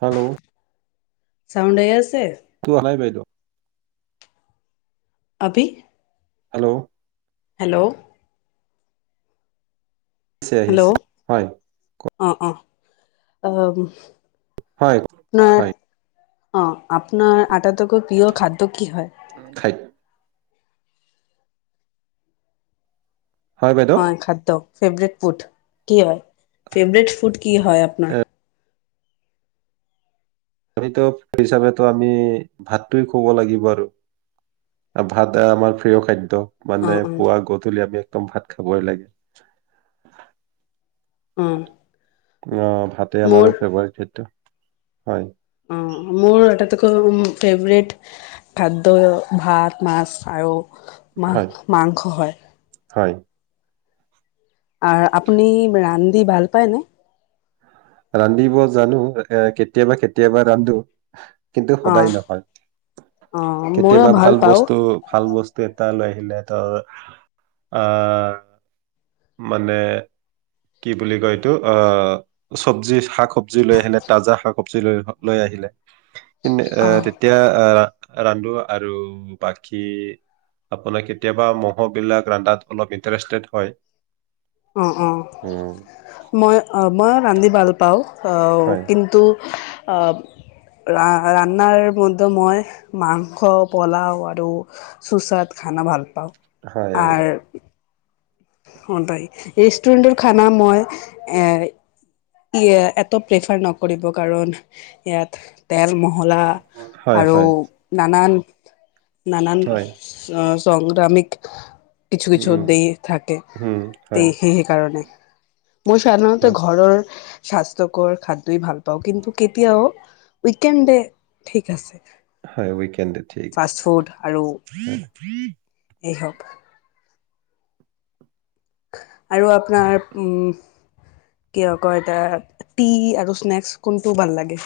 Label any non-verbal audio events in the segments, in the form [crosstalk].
Hello চাণ্ডয়ছ [unintelligible] ত আহা নাই বাইদেউ [unintelligible] আবি [unintelligible] হেল্ল' হেল্ল' আহিছে-আহিছে, হয় অ-অ, অ দেহি হয়-হয় অ, আপোনাৰ আটাতো ত, প্ৰিয় খাদ্য কি হয়? খাই হয় বাইদেউ অ, খাদ্য ফেভৰেট ফুড কি হয়? [unintelligible] ফেভাৰেট ফুড কি হয় আপোনাৰ? [unintelligible] আমিতো হিচাপত আমি ভাতটো য়ে খাব লাগিব আৰু ভাত আমাৰ প্ৰিয় খাদ্য। [unintelligible] অ মানে অ পুৱা-গধূলি আমি একদম ভাত খাবই লাগে। উম আহ, ভাতে আমাৰ ফেবৰেট খাদ্য হয়। অ মোৰ এটা কথা ফেভৰেট খাদ্য ভাত, মাছ আৰু হয় মা-মাংস হয়। হয়। আৰু আপুনি ৰান্ধি ভাল পাই ন? [unintelligible] ৰান্ধিব জানো, তাকে কেতিয়াবা-কেতিয়াবা ৰান্ধো। কিন্তু অ সদায় নহয়, অ ময়ো কেতিয়াবা ভাল পাওঁ বস্তু, ভাল বস্তু এটা লৈ সেইদিনা তাৰ, আহ মানে, কি বুলি কয় এইটো? আহ চবজি শাক, চবজি লৈ আহেনে, তাজা শাক চবজি লৈ আহিলে [unintelligible] এ অ তেতিয়া আহ ৰান্ধো আৰু বাকী আপোনাৰ কেতিয়াবা ম'ববিলাক ৰান্ধাত অলপ ইন্টাৰেষ্টেড হয়। [unintelligible] অ-অ, উম, মই, অ, মই ৰান্ধি ভালো [unintelligible] পাওঁ। ঔ হয় কিন্তু আ ৰা-ৰান্নাৰ বন্ধু মই মাংস পোলাও আৰু চুচাত খানা ভাল পা পাওঁ, হয় আ ৰেষ্টুৰেণ্টৰ খানা মই এ ইয়া এতো প্ৰিফাৰ নকৰিব কাৰণ ইয়াত তেল ম মহলা হয় আৰু হয় নানান নানান হয় [unintelligible] সংগ্ৰামিক কিছু কিছু উম, দেহ থাকে উম, তে হয় সেই - সেই কাৰণে। মোৰ চাধাণতে হয় ঘৰৰ স্বাস্থ্যকৰ খাদ্যই ভাল পাওঁ কিন্তু কেতিয়াও উইকেণ্ডে ঠিক আছে। হয় উইকেণ্ডে ঠিক আছে। ফাষ্ট ফুড আৰু হয়। এই হক। আৰু আপনাৰ উম কিয় কয় তা - টি আৰু স্নেক্স কোনটো ভাল লাগে?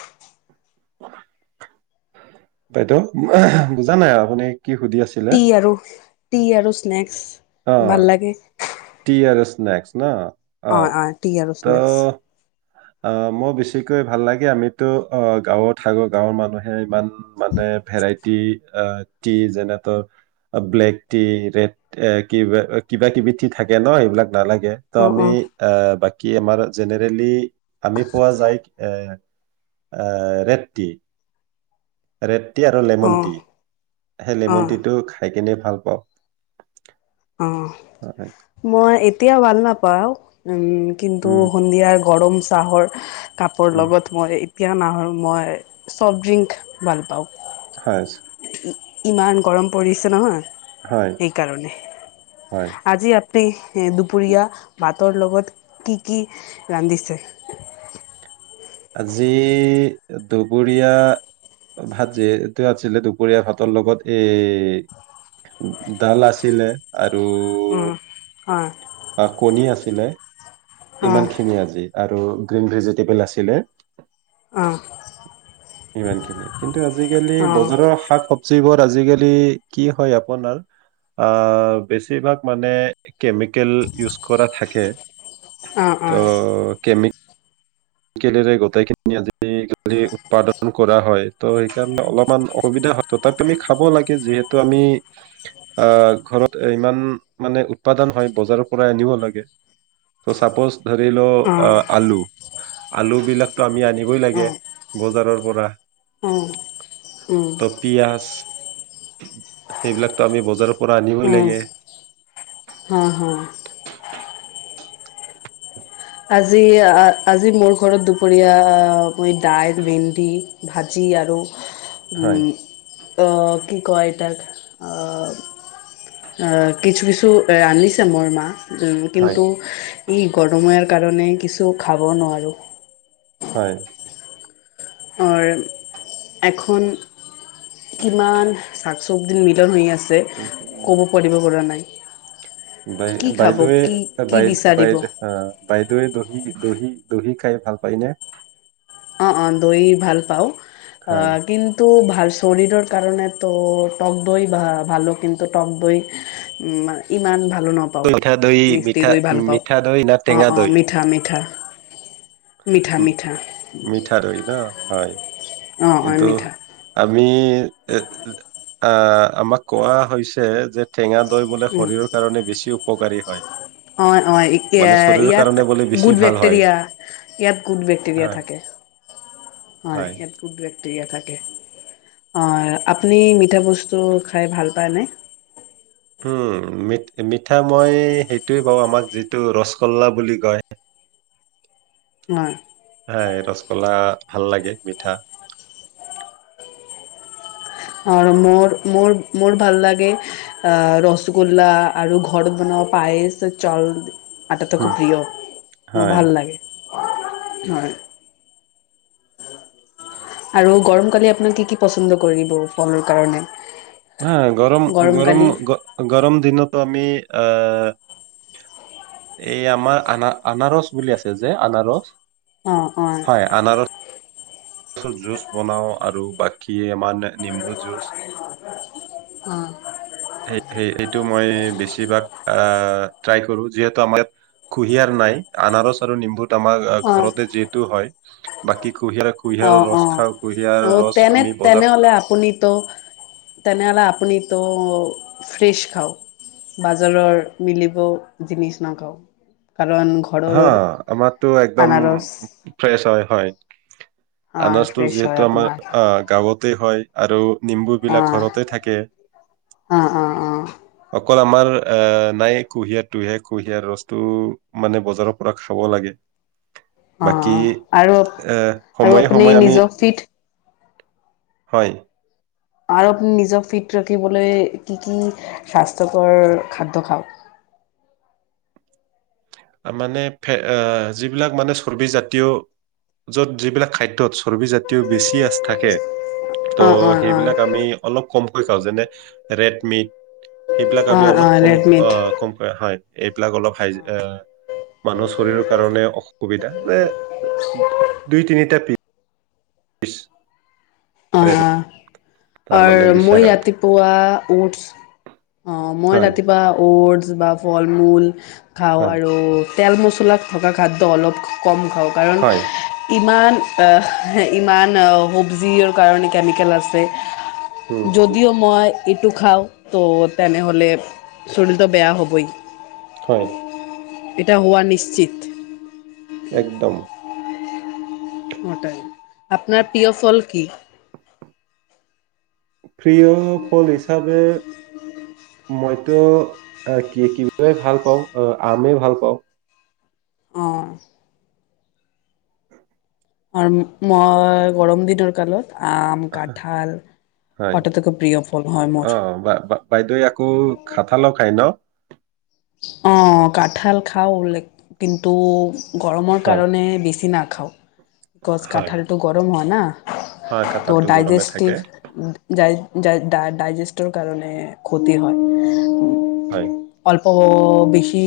বাইদেউ, [unintelligible] বুজা নাই আপুনি কি সুধি আছিলে? টি আৰু টি আৰু স্নেক্স। ভাল অ' লাগে টি আৰো স্নে ক্স ন? অয়‌ অয়, টি আৰো স্নেক্স। ত অ' মই বেছিকৈ ভাল লাগে আমিতো অ - গাঁৱত থাকো, গাঁৱৰ মানুহে ইমান মানে ভেৰাইটি অ - টি, যেনে তৰ অ ব্লেক টি, ৰেড এ কিবা অ কিবা কিবি টি থাকে ন সেইবিলাক নালাগে ত' আমি অ - বাক কি আমাৰ জেনেৰেলি আমি পোৱা যায় এ আহ ৰেড টি । ৰেড টি আৰু অ লেমণ টি। সেই লেমন টিটো অ খাই কেনে ভাল পাওঁ। অহঁ হয় মই এতিয়া ভাল নাপাওঁ উম। কিন্তু উম সন্ধিয়াৰ গৰম চাহৰ কাপৰ উম লগত মই পিয়া নাহ' মই চফ্ট ড্ৰিংক ভাল পাওঁ। হয়। ই - ইমান গৰম পৰিছে নহয়। হয় সেইকাৰণে। হয় আজি আপনি এ - দুপৰীয়া ভা ভাতৰ লগত কি - কি ৰান্ধিছে? আজি দুপৰীয়া ভাত যিহেতু আছিলে, দুপৰীয়া ভাতৰ লগত এই দাল আছিলে। উম, হয়। আ, কণী আছিলে। ইমানখিনি আজি। আৰু গ্ৰীণ ভেজিটেবল আছি লে। অ অ সিমানখিনি। কিন্তু আজিকালি বজাৰৰ শাক-চব্জিবোৰ আজিকালি কি হয় আপোনাৰ, অ' বেছিভাগ মানে কেমিকেল ইউছ কৰা থাকে। অ তো কেমি কেলে যে গোটেইখিনি । আজিকালি উৎপাদন কৰা হয়, তো সেইকাৰণে অলপমান অসুবিধা হ-, তথাপি আমি খাব লাগে, যিহেতু আমি অ' ঘৰত ইমান, মানে উৎপাদন হয় বজাৰৰ পৰা আনিব লাগে। তো ছাপোজ ধৰি লওঁ অ' আলু । আলুবিলাকতো আমি আনিবই অ লাগে, বজাৰৰ পৰা। উম উম তো পিয়াজ, সেইবিলাকতো আমি বজাৰৰ পৰা আনিবই উম লাগে। হা হা আজি অ'- আজি মোৰ ঘৰত দুপৰীয়া মই দাইল, ভিন্দি, ভাজি আৰু হয় উম। অ' কি কয় তাক, অ', অ' কিছু - কিছু ৰানিছে মোৰ মা। হয় কিন্তু এই গৰমে কাৰণে কিছু খাব নোৱাৰোঁ। হয়। হয়। এখন কিমান শাক- চব্জিৰ মিলন হৈ আছ যে উম, ক'ব উম। পাৰিব পৰা নাই। বাই- কি খাব বাইদৱে কি কি বাইদ্- বিচাৰিব বাইদ- বাইদৱে দহি দহি- দহি খাই ভাল পায়নে? অ' - অ' দৈ ভাল পাওঁ। হয় অ' কিন্তু ভাল ছৰীৰৰ কাৰণে তো তকদৈ ভা- ভাল', কিন্তু তকদৈ ইমা- ইমান ভা মিঠা দৈ- মিঠা- মিঠা দৈ না অ', টেঙা অ', দৈ? মিঠা, মিঠা, মিঠা - উম, মিঠা। মিঠা দৈ ন'? হয়। অ' হয় মিঠা। মি অ'- আমাক কোৱা হৈছে যে টেঙা দৈ বোলে উম, শৰীৰৰ কাৰণে বেছি উপকাৰী হয়। অ' - অ', এতিয়া মানে শৰীৰৰ ইয়াত কাৰণে বোলে বেছি গুড ভাল হয় বেক্টেৰিয়া- ইয়াত গুড বেক্টেৰিয়া হয় থাকে। হয়, ইয়াত গুড ক্টেৰিয়া থাকে । অ' আপুনি মিঠা বস্তু খাই ভাল পায়নে? উম, মি- মিঠা মই সেইটোৱে পাওঁ, আমাক যিটো ৰসগোল্লা বুলি কয়। হয়। হয়, ৰসগোল্লা ভাল লাগে মিঠা। আৰু মোৰ- মোৰ- মোৰ ভাল লাগে অ' ৰসগোল্লা আৰু ঘৰত বনোৱা পায়চ চাউল আটাতো হম খুব প্ৰিয়। মোৰ হয় ভাল লাগে। হয়। আৰু গৰম কালি আপোনাল কি কি পচন্দ কৰিব ফলৰ কাৰণে। হা গৰম গৰম গ গৰম দিনতো আমি অ এই আমাৰ আ আনাৰস বুলি আছে যে আনাৰস। অ হয়। আাৰ জু বনাও আৰু বাকী আমাৰ নিম্বু যুচ এইটো মই বেছিভাগ আহ ট্ৰাই কৰো যিহেতু আমাৰ ইাত কুঁহিয়াৰ নাই আনাৰস আৰু নিম্বুত আমাৰ অ ঘৰতে যিহেতু হয় বাকী কুঁহিয়াৰ অ কুঁহিয়াৰৰ ৰস অ খাওঁ কুঁহিয়াৰ অ ৰস তেনে আমি বজাৰত তেনেহলে আপুনিতো তেনেহলে আপুনি তো ফ্ৰেছ খাওঁ বাজাৰৰ মিলিব জিনিছ নাখাওঁ। হা আমাৰতো একদম আনাৰস ফ্ৰেছ হয় হয়। আনাজটো ফ্ৰেছ যিহেতু হয় আমাৰ আপোনাৰ অ গাঁৱত [unintelligible] হয় আৰু। নিম্বু বিলাক অ', ঘৰতে থাকে । অ', অ', অ', অকল আমাৰ আহ নাই কুঁহিয়াৰ তুহিয় কুঁহিয়াৰ ৰসটো মানে বজাৰৰ পৰা খাব লাগে। অ বাকী আৰু এ আৰু সময়ে আপুনি সময়ে আমি নিজৰ ফিট হয়। আৰু আপুনি নিজক ফিট ৰাখিবলৈ কি কি স্বাস্থ্যকৰ খাদ্য খাওক? মানে যিবিলাক মানে চৰ্বিজাতীয় য'ত যিবিলাক খাদ্যয়ত চৰ্বিজাতীয় বেছি আচ থাকে । ত' অ', অ', অ', সেইবিলাক আমি অলপ কমকৈ খাওঁ যেনে ৰেড মিট। সেইবিলাক আমি অ', অলপ অ', কম ৰেডমিট অ কম হয়। এইবিলাক অলপ হাই মানুহৰ শৰীৰৰ কাৰণে অসুবিধা মে দুই তিনিটা পি বছ অ', ৰাবি [unintelligible] অ মই ৰাতিপুৱা উটছ অ মই হয় ৰাতিপুৱা উটছ [unintelligible] কিবা ফল মূল। খাওঁ হয় আৰু তেল মছলাক থকা খাদ্য অলপ। কম খাওঁ কাৰণ হয় ইমান-া ইমান সব্জিৰ কাৰণে কেমিকেল আছে। উম যদিও' মই ইটু খাও তো তেনেহ'লে শৰীৰটো বেয়া হ'বই। [unintelligible] হয়। এটা হোৱা নিশ্চিত। একদম। [unintelligible] আপনাৰ প্ৰিয় ফল কি? প্ৰিয় ফল হিচাপে মইতো এ - কি - কিবাই ভাল পাওঁ, অ আমেই ভাল পাওঁ। অঁ। আৰু মই মই গৰম দিনৰ কালত আম কাঁঠাল হয়, আটাইতকৈ প্ৰিয় ফল হয় মোৰ অ' বা - বা - বাইদেৱে আকৌ খাঠালো খাই ন? অ' কাঠাল খাওঁ লাইক কিন্তু গৰমৰ হয় কাৰণে বিচিনা খাওঁ। গছ হয় কাঠালটো গৰম হয়। না? হয় ত' কাঁঠালটো গৰমে থাকে ডাইজেষ্টিভ [unintelligible] ডাই - ডাইজেষ্টৰ কাৰণে ক্ষতি হয়। হয়। ত' বেছি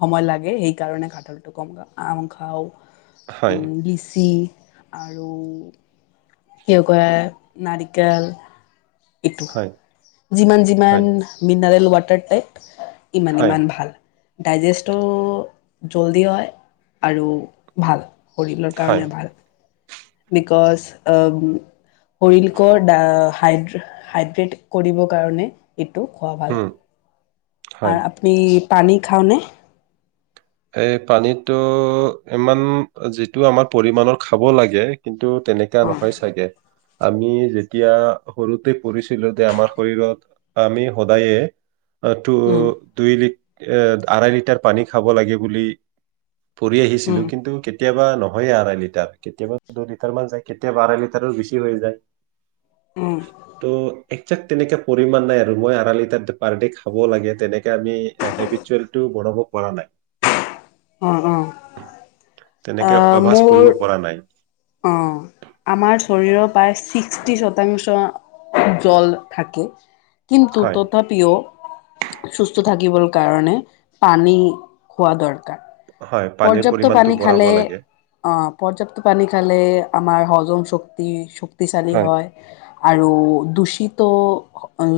সময় লাগে সেইকাৰণে কাঠলটো কম খা, আম খাওঁ। হয় উম লিচি আৰু কিয়কুয়ে নাৰিকল। ইটো, হয় যিমান হয় যিমান মিনাৰেল ল বাটাৰ টাইপ ইমান হয় ইমান ভাল। ডাইজেষ্টটো জল্দি হয় আৰু ভাল। শৰীলৰ হয় কাৰণে ভাল। বিকজ অম - শৰীলকো ডা - হাইড - হাইড্ৰেট কৰিব কাৰণে ইটো খোৱা ভাল। হুম হয় আৰু আপনি পানী খাওঁনে? এই পানীটো ইমান যিটো আমাৰ পৰিমাণৰ খাব লাগে কিন্ টো তেনেকা নহয় চাগে। আমি যেতিয়া সৰুতে পঢ়িছিলো যে আমাৰ শৰীৰত আমি সদায়ে টো দুই লিট এ আঢ়াই লিটাৰ পানী খাব লাগিব বুলি পঢ়ি আহিছিলো অঁ কিন্তু কেত কেতিয়াবা নহয়ে আঢাই লিটাৰ কেতিয়াবা দু লিটাৰ মান যায় কেতিয়াবা আঢাই লিটাৰো বেছি হৈ যায় উম, [unintelligible] ত একজোক্ট তেনেকে পৰিমমানণ নাই আৰু মই আঢা লিটাৰ পাৰ ড খাব লাগে তেনেকে । আমি [unintelligible] ল অনুভৱ কৰা নাই । অ অ তেনেকে আহ অভ্যাস কৰিব মোৰ পৰা নাই অ আমাৰ শৰীৰৰ পৰা ছিক্সটি শতাংশ জল থাকে [unintelligible] কিন্তু হয় তথাপিও সুস্থ থাকিবৰ কাৰণে পানী খোৱা দৰকাৰ হয়, পানীৰ পৰ্যাপ্ত পৰিমাণটো পানী বঢ়াব খালে লাগে। অ পৰ্যাপ্ত পানী খালে আমাৰ হল অ শক্তি শক্ত । শক্তিশালি হয় । আৰু দূষিত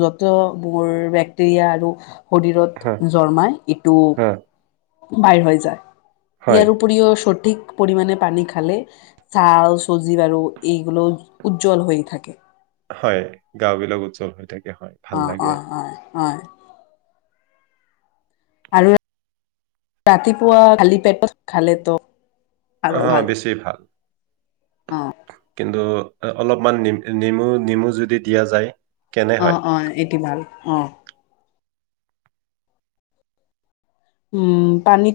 যতে মোৰ বেক্টেৰিয়া আৰু শৰীৰত হয়, জমাই এইটো হয়, বাহিৰ হৈ যায় হয়। ইয়াৰ উপৰিও স । সঠিক পৰিমাণে পানী খালে চাল চজি বাৰু এইগুলো উজ্জ্বল হৈ থাকে । হয় গাও বিলাক উজ্জ্বল হৈ থাকে । অ অ হয় হয় আৰু ৰাতিপুৱা খালি পেটত খালে তো হ বেছি ভাল । অ । কিন্তু অলপমান নেমু নেমু যদি দিয়া যায় । অ অ এইটো ভাল অ উম পানীত